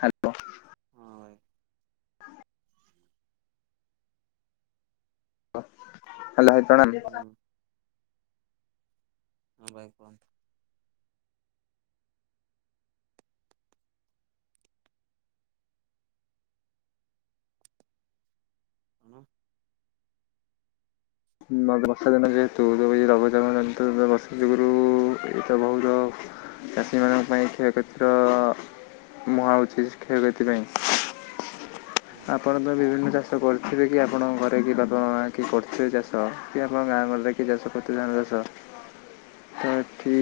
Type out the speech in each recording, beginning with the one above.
Hello ହଁ ଭାଇ। ହୁଁ [unintelligible] ହଁ ଭାଇ କୁହନ୍ତୁ। କଣ? ବର୍ଷା ଦିନ ଯେହେତୁ ଯେ ଏ ଲଘଚାମନ୍ତୁ ବର୍ଷା ଯୁଗରୁ ଏଇଟା ବହୁତ ଚାଷୀମାନଙ୍କ କତୁରୁ କ୍ଷୟ କ୍ଷତିର ମୁହାଁଉଛି କ୍ଷୟକ୍ଷତି ପାଇଁ। ହଁ ଆପଣ ତ ବିଭିନ୍ନ ଚାଷ କରୁଥିବେ କି ଆପଣଙ୍କ ଘରେ କି ବାପ ମା କି କରୁଥିବେ ଚାଷ କି ଆପଣ ଗାଁ ଗରେ କିଏ ଚାଷ କରତ ଧାନ ଚାଷ ତ ଏଠି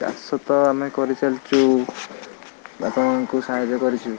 ଚାଷ ତ ଆମେ କରିଚାଲିଛୁ ବାପା ମାଙ୍କୁ ସାହାଯ୍ୟ କରିଛୁ।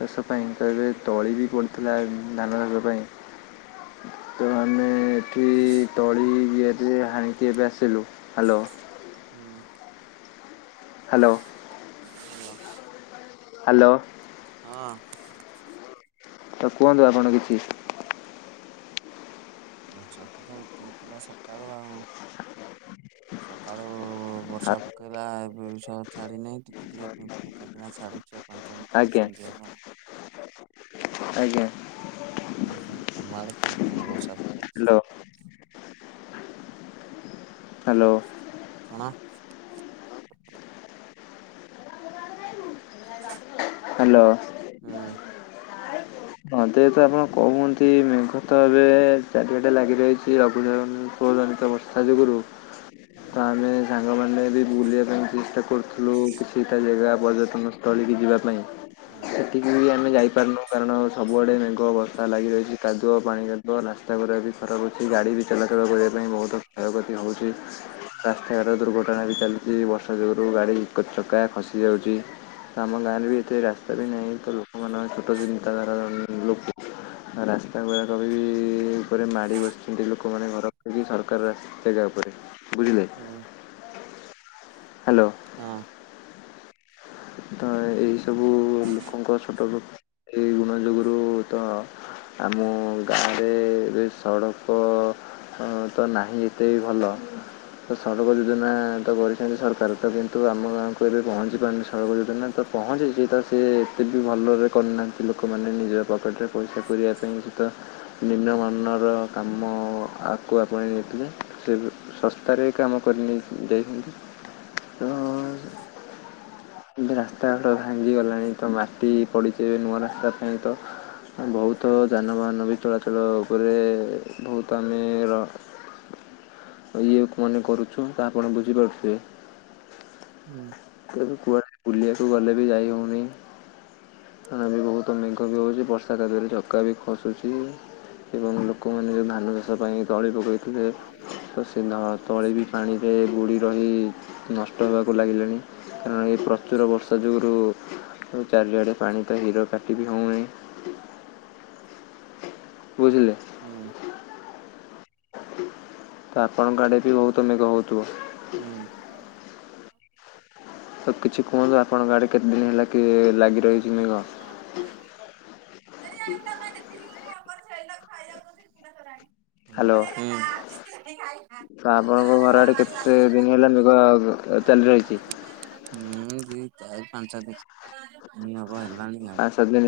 ରଷ ପାଇଁ ତ ଏବେ ତଳି ବି ପଡ଼ିଥିଲା ଧାନ ଚାଷ ପାଇଁ। ତ ଆମେ କି ତଳି କିଆରିରେ ହାଣିକି ଏବେ ଆସିଲୁ ହ୍ୟାଲୋ। ହୁଁ ହ୍ୟାଲୋ ହ୍ୟାଲୋ ହ୍ୟାଲୋ ହଁ ତ କୁହନ୍ତୁ ଆପଣ କିଛି ବର୍ଷା ତ ତ ଉଠେଇଥିଲା ସକାଳୁ ଆଉ ସକାଳୁ ବର୍ଷା ଆ- ପକେଇଲା ଏବେ ବି ସ ଛାଡ଼ି ନାହିଁ ଟି କି ଟିକେ ପକାଇକିନା ଛାଡୁଛି ପାଞ୍ଚ ମିନିଟ୍ ଆଜ୍ଞା ଦଶ ମିନିଟ୍ ହବ। ଆଜ୍ଞା ଉଁ ହୁଁ ତମ ଆଡେ କେମିତି କଣ ବର୍ଷା ପକୋଉଛି? Hello hello. କଣ? ହାଲୋ। ହୁଁ [inaudible] ହଁ ଯେହେତୁ ଆପଣ କୁହନ୍ତି ମେଘ ତ ଏବେ ଚାରିଆଟେ ଲାଗି ଯାଇଚି ଲଘୁଚାଉଁ ପୌଜଣିତ ବର୍ଷା ଯୋଗୁରୁ ହୁଁ ତା ହେଲେ ସାଙ୍ଗମାନେ ବି ବୁଲିବା ପାଇଁ ଚେଷ୍ଟା କରୁଥିଲୁ। କିଛିଟା ଜାଗା ପର୍ଯ୍ୟଟନ ସ୍ଥଳୀକୁ ଯିବା ପାଇଁ। ହୁଁ। ଏଠିକି ବି ଆମେ ଯାଇପାରୁନୁ କାରଣ ସବୁଆଡେ ମେଘ ବର୍ଷା ଲାଗି ରହିଚି। କାଦୁଅ ପାଣି ତରାସ୍ତା ଗୁରା ବି ଖରାପ୍ ଅଛି। ଗାଡି ବି ଚଲାଚଳ କରିବା ପାଇଁ ବହୁତ କ୍ଷୟକ୍ଷତି ହୋଉଚି ରାସ୍ତାର ଦୁର୍ଘଟଣା ବି ଚାଲିଚି। ବର୍ଷା ଯୋଗୁରୁ ଗାଡ଼ି ଚକା ଖସି ଯାଉଚି ଆମ ଗାଁରେ ବି ରାସ୍ତାରେ ହେଇଁ ତ ଲୋକମାନଙ୍କ ଛୋଟ ଚିନ୍ତାଧାରା ଲୋକ ରାସ୍ତା ଗୁଡାକ ବି ଉପରେ ମାଡି ବସିଛନ୍ତି ଲୋକମାନେ ଘରକରିକି ସରକାର ରାସ୍ତା। ଜେଗା ଉପରେ। ବୁଝିଲେ? ହୁଁ ହାଲୋ। ହଁ। ତ ଏହିସବୁ ଲୋକଙ୍କ ଛୋଟପ୍ରକୃତି ଗୁଣ ଯୋଗୁରୁ ତ ଆମ ଗାଁରେ ଏ ସଡକ ତ ନାହିଁ ଏତେ ବି ଭଲ। ତ ସଡକ ଯୋଜନା ତ କରିଛନ୍ତି ସରକାର। ତ କିନ୍ତୁ ଆମ ଗାଁକୁ ଏବେ ପହଞ୍ଚି ପାରିନି ସଡକ ଯୋଜନା ତ ପହଞ୍ଚିଛି ତ ସେ ଏତେ ବି ଭଲରେ କରିନାହାନ୍ତି। ଲୋକମାନେ ନିଜର ପକେଟ୍ ରେ ପଇସା କରିବା ପାଇଁ ସେଟା ନିମ୍ନମାନର କାମ ଆକୁଆପାଇଁ ନୋଉଥିବେ ସେ ଶସ୍ତାରେ କାମ କରି ନେଇ ଦେଇ ତେଣୁ ଏବେ ରାସ୍ତାଘାଡ଼ ଭାଙ୍ଗିଗଲାଣି ତ ମାଟି ପଡ଼ିଚି ଏବେ ନୂଆ ରାସ୍ତା ପାଇଁ ତ ବହୁତ ଯାନବାହାନ ବି ଚଳାଚଳ କରେ ବହୁତ୍ ଆମେର ହ [inaudible] ଆଜି ଲୋକମାନେ କରୁଛୁ ତ ଆପଣ ବୁଝିପାରୁଥିବେ? ହୁଁ। ତେବେ କୁଆଡ଼େ ବୁଲିବାକୁ ଗଲେ ବି ଯାଇ ହୋଉନି। ହାଁ ବି ବହୁତୁ ମେଘ ବି ହୋଉଚି। ବର୍ଷା ତାଦେହରେ ଚକା ବି ଖସୁଚି। ଏବଂ ଲୋକମାନେ ଯୋଉ ଧାନ ଚାଷ ପାଇଁ ତଳି ପକେଇଥିଲେ ତସେ ତଳି ବି ପାଣିରେ ବୁଡି ରହି ନଷ୍ଟ ହେବାକୁ ଲାଗିଲାଣି। କାରଣ ଏପ୍ର ପ୍ରଚୁର ବର୍ଷା ଯୋଗୁରୁ ଚାରିଆଡ଼େ ପାଣି ତ ହିର କାଟି ବି ହୋଉନି। [inaudible] ବୁଝିଲେ? ହୁଁ‌। ତ ଆପଣଙ୍କ ଆଡେ ବି ବହୁତ ମେଘ ହୋଉଥୁବ? ହୁଁ। ତ କିଛି କୁହନ୍ତୁ ଆପଣଙ୍କ ଆଡେ କେତେ ଦିନି ହେଲା କି ଲାଗି ଆଉ ରହିଛି ମେଘ ଗୌତମ ଘର୍। ଖାଇଲ? ହ୍ୟାଲୋ ତ ଆପଣଙ୍କ [inaudible] ତ କାଲି ରହିଛି। ହୁଁ, ଦି ଚାରି ପାଞ୍ଚ ଦିନି ହବ ହେଲାଣି ଆଉ ପାଞ୍ଚ ସାତ ଦିନ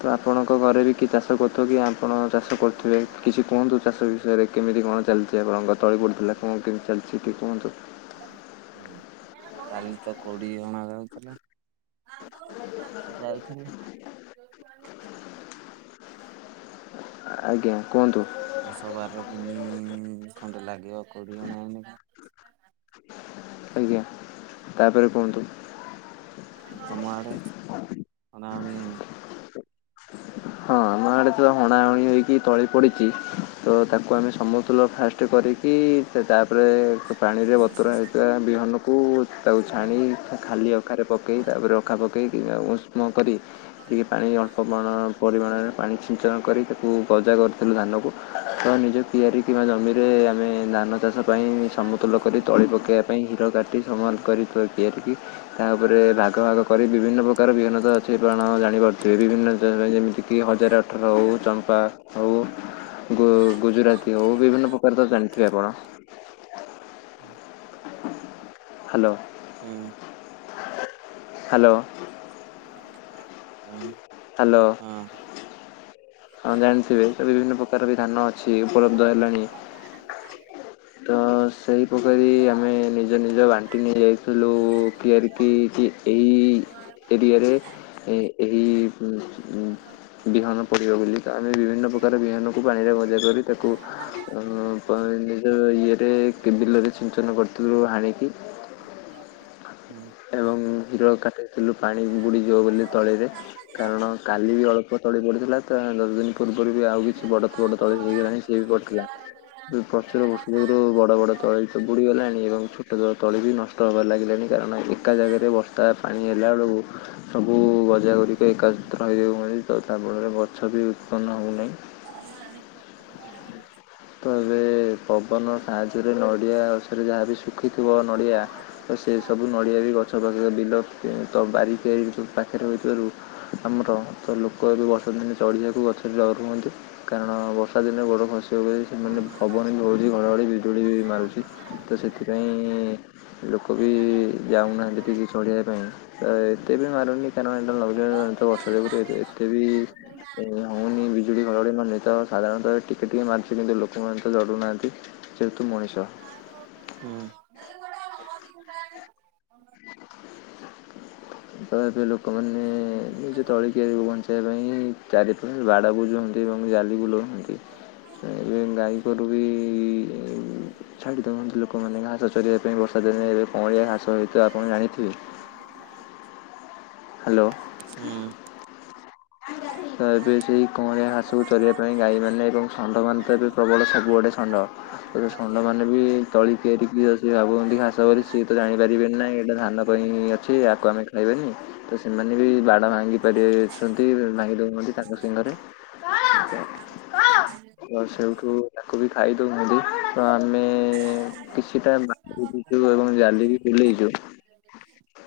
ତ ଆପଣଙ୍କ ଘରେ ବି କି ଚାଷ କରୁ ତ କି ଆପଣ ଚାଷ କରୁଥିବେ କିଛି କୁହନ୍ତୁ ଚାଷ ବିଷୟରେ କେମିତି କଣ ଚାଲିଛି ଆପଣଙ୍କ ତଳି ପଡ଼ୁଥିଲା। କଣ କେମିତି ଚାଲିଛି ଟିକେ କୁହନ୍ତୁ? ହ କାଲି ତ କୋଡିଏ ଜଣ ଯାଉଥିଲା। ଯାଉଥିଲା ଆଜ୍ଞା, କୁହନ୍ତୁ। ଦଶ ବାର ତିନି ଖଣ୍ଡେ ଲାଗିବ କୋଡି ହଣା ହଣି କା। ଆଜ୍ଞା ତାପରେ କୁହନ୍ତୁ। ତମ ଆଡେ ହଣା ହଣି ହେଇନି? ହଁ ଆମ ଆଡେ ତ ହଣା ହଣି ହେଇକି ତଳି ପଡିଛି ତ ତାକୁ ଆମେ ସମତୁଲ ଫାଷ୍ଟ କରିକି ତାପରେ ପାଣିରେ ବତୁରା ହେଇଥିବା ବିହନକୁ ତାକୁ ଛାଣି ଖାଲି ଅଖାରେ ପକେଇ ତାପରେ ଅଖା ପକେଇକି ଉଷ୍ମ କରି ଟିକେ ପାଣି ଅଳ୍ପ କଣ ପାଣି ଛିଞ୍ଚନ କରି ତାକୁ ଗଜା କରିଥିଲୁ ଧାନକୁ ତ ନିଜେ କିଆରି କିମ୍ବା ଜମିରେ ଆମେ ଧାନ ଚାଷ ପାଇଁ ସମତୁଲ କରି ତଳି ପକାଇବା ପାଇଁ ହିଁଡ଼ କାଟି ସମାନ କରିଥିବା କିଆରିକି ତାପରେ ଭାଗ ଭାଗ କ ପରେ ବିଭିନ୍ନ ପ୍ରକାର ବିହନ୍ନତା ଅଛି ଆପଣ ଜାଣିପାରୁଥିବେ ବିଭିନ୍ନ ଯେମିତି କି ହଜାରେ ଅଠର ହଉ ଚମ୍ପା ହଉ ଗୁ ଗୁଜୁରାତି ହଉ ବିଭିନ୍ନ ପ୍ରକାର ତ ଜାଣିଥିବେ ଆପଣ। ହୁଁ ହ୍ୟାଲୋ। ହୁ ହ୍ୟାଲୋ। ଚାଲୁନୁ କଣ ନବା ଆଉ ହ୍ୟାଲୋ। ହଁ ଜାଣିଥିବେ ତ ବିଭିନ୍ନ ପ୍ରକାର ବି ଧାନ ଅଛି ଉପଲବ୍ଧ ହେଲାଣି ତ ସେଇ ପକାରୀ ଆମେ ନିଜ ନିଜ ବାଣ୍ଟି ନେଇ ଯାଇଥିଲୁ କିଆରି କି ଏହି ଏରିଆରେ ଏ ଏହି ହୁଁ ହୁଁ ବିହାନ ପଡ଼ିବ ବୋଲି ଆମେ ବିଭିନ୍ନ ପ୍ରକାର ବିହନକୁ ପାଣିରେ ଗଜା କରି ତାକୁ ଉଁ ତ ନିଜ ଇଏରେ କେ ବିଲରେ ସିଞ୍ଚନ କରିଥିଲୁ ହାଣିକି ହୁଁ। ଏବଂ ହିର କାଟି ଥିଲୁ ପାଣି ବୁଡ଼ିଯିବ ବୋଲି ତଳିରେ କାରଣ କାଲି ବି ଅଳ୍ପ ତଳି ପଡ଼ିଥିଲା। ଦଶ ଦିନ ପୂର୍ବରୁ ବି ଆଉ କିଛି ବଡ ଫ ବଡ ତଳି ହେଇଗଲାଣି ସିଏ ବି ପଡିଥିଲା। ପ୍ରଚୁର ବର୍ଷା ଯୁରୁ ବଡ ବଡ ତଳି ତ ବୁଡିଗଲାଣି ଏବଂ ଛୋଟ ଛୋଟ ତଳି ବି ନଷ୍ଟ ଡର ଲାଗିଲାଣି କାରଣ ଏକା ଜାଗାରେ ବର୍ଷା ପାଣି ହେଲା ବଳକୁ ସବୁ ଗଜା ଗୁଡିକ ଏକାସତ୍ର ହୋଇହେଇଯାଉଛନ୍ତି ତ ଯାହା ଫଳରେ ଗଛ ବି ଉତ୍ପନ୍ନ ହେଉନାହିଁ। ତ ଏବେ ପବନ ସାହାଯ୍ୟରେ ନଡିଆ ସେଥିରେ ଯାହା ବିି ଶୁଖିଥିବ ନଡ଼ିଆ ତ ସେ ସବୁ ନଡ଼ିଆ ବି ଗଛ ପାଖରେ ବିଲ ତ ବାରିକୁ ପାଖରେ ରହିଥିବାରୁ ଆମର ତ ଲୋକ ଏବେ ବ ଚଢ଼ିବାକୁ ଗଛରେ ଡ଼ରୁଛଅନ୍ତି କାରଣ ବର୍ଷା ଦିନେ ଗୋଡ଼ ଖସ ଯୋରେ ପବନ ଧଉଛି ଘଡ଼ଘଡ଼ି ବିଜୁଳି ବି ମାରୁଛି ତ ସେଥିପାଇଁ ଲୋକ ବି ଯାଉନାହାନ୍ତି ଚଲିବପାଇଁ। ଏତେ ବିି ମାରୁୁ ନେଇ କାରଣ ଏଟା ଲଘୁଚାପ ଜନିତ ବର୍ଷା ଏତେ ବିି ଏ ହି ବିଜୁଳି ଘଡଘଡି ମାରୁନି ସାଧାରଣତଃ ଟିକେ ଟିକିଏ ମାରୁଛି କିନ୍ତୁ ଲୋକମାନେ ତ ଜରୁୁନାହାଁନ୍ତି ଯେହେତୁ ମଣିଷ। ହୁଁ। ସାଧାରଣତ ଲୋକମାନେ ନିଜ ତଳିିକିଆରିକୁ ବଞ୍ଚେଇବା ପାଇଁ ହୁଁ ଚାରିପଟ ବାଡ଼ ବୁଜନ୍ତି ଏବଂ ଜାଲି ବୁଲୁଅନ୍ତି। [unintelligible] ଏବେ ଗାଈଗୋରୁ ବି ଛାଡ଼ିଦେଉଛନ୍ତି ଲୋକମାନେ ଘାସ ଚରିବା ପାଇଁ ବର୍ଷା ଦିନେ ଏବେ କଁଳିଆ ଘାସ ହୋଇତିବ ଆପଣ ଜାଣିଥିବେ। [unintelligible] ହ୍ୟାଲୋ। ହୁଁ। ତ ଏବେ ସେଇ କଅଁଳିଆ ଘାସକୁ ଚରିବା ପାଇଁ ଗାଈମାନେ ଏବଂ ଷଣ୍ଡମାନେ ତ ଏବେ ପ୍ରବଳ ସବୁଆଡ଼େ ଷଣ୍ଢ। ଏବେ ଷଣ୍ଡମାନେ ବି ତଳି କିଆରି କିି ସେ ଭାବୁଛନ୍ତି ଘାସ ବୋଲି ସିଏ ତ ଜାଣିପାରିବେନି ନାହିଁ ଏଇଟା ଧାନ ପାଇଁ ଅଛି ଆକୁ ଆମେ ଖାଇବାନି। ତ ସେମାନେ ବି ବାଡ ଭାଙ୍ଗି ପାରିବଛନ୍ତି ଭାଙ୍ଗି ଦଉଛନ୍ତି ତାଙ୍କ ଶିଙ୍ଘରେ। କଣ? [unintelligible] ତ ସେଇଠୁ ତାକୁ ବି ଖାଇଦଉଛନ୍ତି ତ ଆମେ କିଛିଟା ବାଡ ଦେଇଛୁ ଏବଂ ଜାଲି ବି ବୁଲେଇଛୁ। [unintelligible]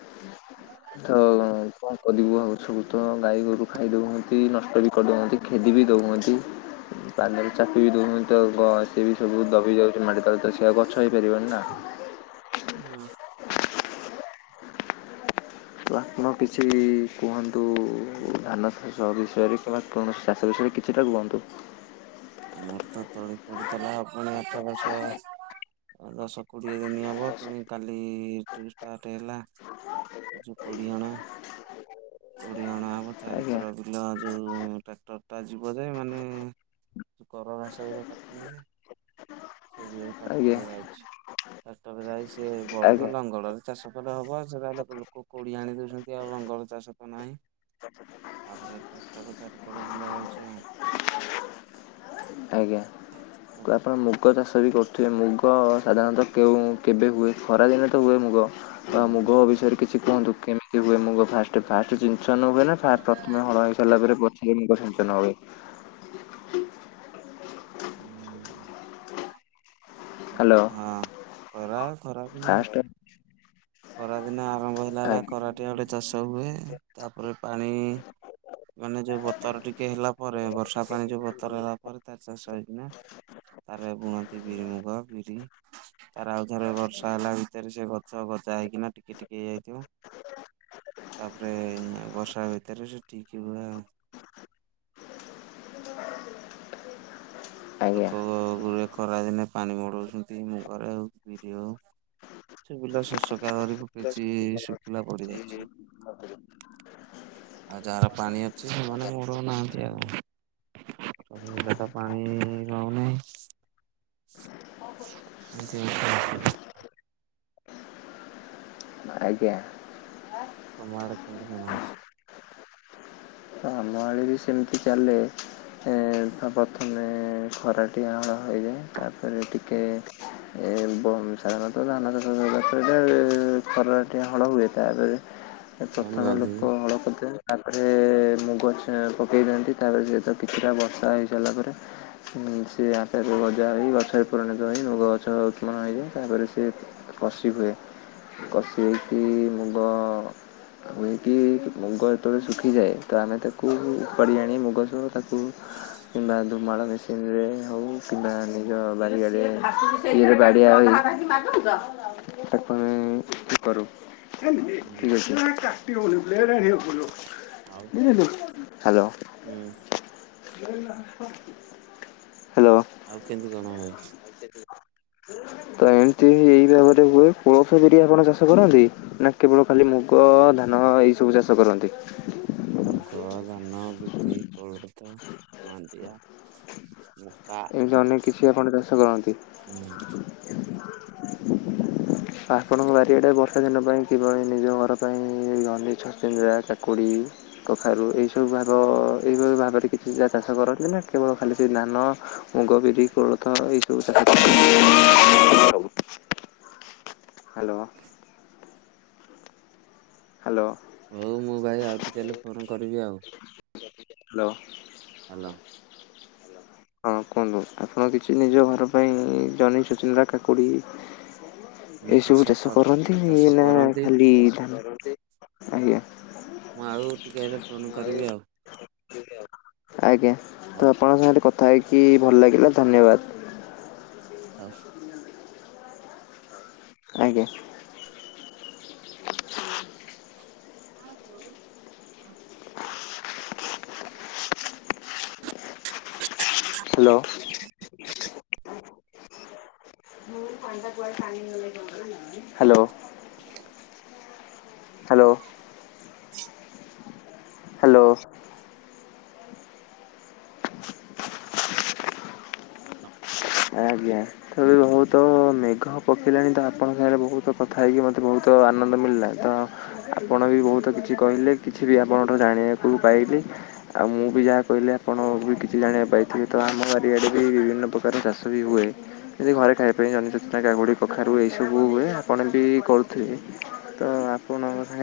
ତ କଣ କରିବୁ ଆଉ ସବୁ ତ ଗାଈ ଗୋରୁ ଖାଇଦଉଛନ୍ତି। ନଷ୍ଟ ବି କରିଦଉଛନ୍ତି ଖେଦି ବି ଦଉନ୍ତି। ପାଦରେ ଚାପି ବି ଦେଉଛନ୍ତିି ତ ସିଏ ବି ସବୁ ଦବି ଯାଉଛି ମାଟି ତଳେ ତ ସିଏ ଆଉ ଗଛ ହେଇପାରିବନି ନା। ହୁଁ। ତ ଆପଣ କିଛି ବି କୁହନ୍ତୁ ଧାନ ଚାଷ ଘର ବିଷୟରେ କିମ୍ବା କୌଣସି ଚାଷ ବିଷୟରେ କିଛିଟା କୁହନ୍ତୁ। ଆମର ତ ତଳି ପଡିଥିଲା ପୁଣି ଆଠ ବଷ ଦଶ କୋଡିଏ ଦିନ ହବ ପଣି କାଲି ଠୁ ଷ୍ଟାର୍ଟ ହେଲା। ଏ ଯୋଉ କୋଡିହଣା। କୋଡିଏ ହଣା ହବ ଆଜ୍ଞା। ଚାରିଥର ବିଲ ଯୋଉ ଟ୍ରାକ୍ଟର ଟା ଯିବ ଯେ ମାନେ କର ଘାସ ଗୁରା କାଟୁନି ଯେ ସେ ଆଜ୍ଞା ଟ୍ରାକ୍ଟରରେ ଯାଉଛି। ଟ୍ରକ୍ଟଟରେ ଯାଇ ସିଏ ବଳଦ ଆଜ୍ଞା। ଲଙ୍ଗଳ ରେ ଚାଷ କଲେ ହବ ସେଟା ଲୋକ ଲୋକ କୋଡି ଆଣି ଦଉଛନ୍ତି ଆଉ ଲଙ୍ଗଳ ଚାଷ ନାହିଁ ତାପରେ ଟ୍ରାକ୍ଟର ଚାରିକର ବୁଲା ଯାଉଛି ଆଉ। ଆଜ୍ଞା ଆପଣ ମୁଗ ଚାଷ ବି କରୁଥିବେ ମୁଗ ସାଧାରଣତଃ କେଉଁ କେବେ ହୁଏ ଖରାଦିନେ ତ ହୁଏ ମୁଗ ବା ମୁଗ ହୁଁ ବିଷୟରେ କିଛି କୁହନ୍ତୁ କେମିତି ସେ ହୁଏ ମୁ ଫାଷ୍ଟ ଫାଷ୍ଟ ସିଞ୍ଚନ ହୁଏ ନା ପ୍ରଥମେ ହଳ ହେଇ ସାରିଲ ପରେ ପରେ ମୁଗ ସିଞ୍ଚନ ହୁଏ। ହ୍ୟାଲୋ ହଁ ଖରା ଖରାଦିନେ ଫାଷ୍ଟ ହୋଉଛି। ଖରା ଦିନ ଆରମ୍ଭ ହେଲା ହେଲା ଆଜ୍ଞା ଖରାଟିଆ ଗୋଟେ ଚାଷ ହୁଏ ତାପରେ ପାଣି ମାନେ ଯୋଉ ବତର ଟିକେ ହେଲା ପରେ ବର୍ଷା ପାଣି ଯୋଉ ବତର ହେଲା ପରେ ତାର ଚାଷ ହେଇଛି ନା। ତାର ବୁଣନ୍ତି ବିରି ମୁଗ ବିରି। ତାର ଆଉଥରେ ବର୍ଷା ହେଲା ଭିତରେ ସେ ଗଛ ହବ। ଯାଇକି ନାଁ ଟିକେ ଟିକେ ହେଇଯାଇଥିବ। ତାପରେ ବର୍ଷା ଭିତରେ ସେ ଠିକ୍ ହୁଏ ଆଉ। ଆଜ୍ଞା ଲୋକ ହୁଏ ଖରା‌ ଦିନେ। ପାଣି ମଡଉଚନ୍ତି ମୁଁ ଘରେ ହଉ ବିରି ହଉ [unintelligible] ଶସ୍ୟ। ଧରି ଫକେଇଚି ଶୁଖିଲା ପଡି ଯାଇଛି। ଆଉ ଯାହାର ପାଣି ଅଛି ସେମାନେ ମରଉ ନାହାନ୍ତି ଆଉ। ଏମତିରେ ତ ପାଣି କେଇ ରହୁନାହିଁ [unintelligible] ହ ଆଜ୍ଞା। ତମ ଆଡେ କେମତି କଣ ଅଛି। ଆଁ ଆମ ଆଡେ ବି ସେମିତି ଚାଲେ। ଏଁ ପ୍ରଥମେ ଖରାଟି ଆହୁଳ ହୋଇଯାଏ ତାପରେ ଟିକେ ଏ ବଂ ସାଧାରଣତଃ ଧାନ ଚାଷ କରିବା ଖରା ଟିକେ ହଳ ହୁଏ ତାପରେ [inaudible] ପ୍ରଥମେ ଗାଧେଇବି ଲୋକ ହଳ କରିଦେବେ ତାପରେ ମୁଗଛ ପକେଇ ଦିନ୍ତି ତାପରେ ସେ ତ କିଛିଟା ବର୍ଷା ହେଇ ସାରିଲା ପରେ ସିଏ ଆପେ ଆପେ ଗଜା ହେଇ ଗଛରେ ପରାଣତ ହେଇ ଲ ଗଛ ଉତ୍ମନ ହେଇଯାଏ ତାପରେ ସେ ପସି ହୁଏ। କଷିହେକି ମୁଗ ହୁଇକି ମୁଗ ଯେତେବେଳେ ଶୁଖିଯାଏ। ତ ଆମେ ତାକୁ ଉପାଡ଼ିଆଣି ମୁଗ ସବୁ ତାକୁ କିମ୍ବା ଧୁମାଳ ମେସିନରେ ହେଉ [unintelligible] ତାକୁ ଆମେ ତ କରୁ। ହୁଁ [unintelligible] ଆଉ ହାଲୋ। ହୁଁ। ହ ଆଉ କେମିତି କଣ ହୁଏ। ତ ଏମିତି ଏଇ ଭାବରେ ହୁଏ କୋଳଥ ବିରି ଆପଣ ଚାଷ କରନ୍ତି। ନାଁ କେବଳ ଖାଲି ମୁଗ ଧାନ ଏଇ ସବୁ ଚାଷ କରନ୍ତି। ମୁଗ, ଧାନ, ବିଡି, କୋଳଥ, ମାଣ୍ଡିଆ। ମକା ଏ ଜହ୍ନି କିଛି ଆପଣ ଚାଷ କରନ୍ତି। ହୁଁ ଆପଣଙ୍କ ବାରିଆଡେ ବର୍ଷା ଦିନ ପାଇଁ କିଭଳି ନିଜ ଘର ପାଇଁ ଜହ୍ନି, ଛଚିଦ୍ରା, କାକୁଡି। କଖାରୁ ଏଇସବୁ ଭାବ ଏ ଭାବରେ କିଛି ଚାଷ କରନ୍ତି ନାଁ କେବଳ ଖାଲି ସେ ଧାନ ମୁଗ, ବିରି, କୋଳଥ ଏସବୁ ଚାଷ। ହୁଁ ସବୁ ସବୁ। ହାଲୋ। ହାଲୋ। ହଉ ମୁଁ ଭାଇ ଆଉ ଟିକେ ହେଲେ ଫୋନ୍ କରିବି ଆଉ। ହାଲୋ। ହାଲୋ। ହଁ କୁହନ୍ତୁ ଆପଣ କିଛି ନିଜ ଘର ପାଇଁ ଜହ୍ନି, ଛଚିଦ୍ରା, କାକୁଡ଼ି। ହୁଁ ଏଇସବୁ ଚାଷ କର କରନ୍ତି ଚାଷ ନାଁ କରନ୍ତି ଖାଲି ଧାନ ରୁଅନ୍ତି ଆଜ୍ଞା। ମୁଁ ଆଉ ଟିକିଏ ହେଲେ ଫୋନ କରିବି ଆଉ। ଆଜ୍ଞା ତ ହଉ ଆପଣଙ୍କ ସାଙ୍ଗରେ କଥା ହେଇକି ଭଲଲାଗିଲା ଧନ୍ୟବାଦ। ଆଉ। ଆଜ୍ଞା। ଆ ବୋଉ। ହାଲୋ। ହାଲୋ। [unintelligible] ହାଲୋ। [unintelligible] ହାଲୋ। ଆଜ୍ଞା। [unintelligible] ବହୁତ ମେଘ ପକେଇଲାଣିତ ଆପଣଙ୍କ ସାଙ୍ଗରେ ବହୁତ କଥା ହେଇକି ମୋତେ ବହୁତ ଆନନ୍ଦ ମିଳିଲା ତ ଆପଣବି ବହୁତ କିଛି କହିଲେ କିଛିବି ଆପଣଠୁ ଜାଣିବାକୁ ପାଇଲି। ଆଉ ମୁଁବି ଯାହା କହିଲି ଆପଣବି କିଛି ଜାଣିବା ପାଇଥିବେତ ଆମ ବାରଆଡେ ବିଭିନ୍ନ ପ୍ରକାର ଚାଷ ଥିବି ହୁଏ। ଏମିତି ଘରେ ଖାଇବା ପାଇଁ ଜହ୍ନୀ ଛଚିଦ୍ରା କାକୁଡି କଖାରୁ ଏଇ ସବୁ ହୁଏ ଆପଣବି କରୁଥିବେ ତ ଆପ [unintelligible] ଆମ ସାଙ୍ଗେ।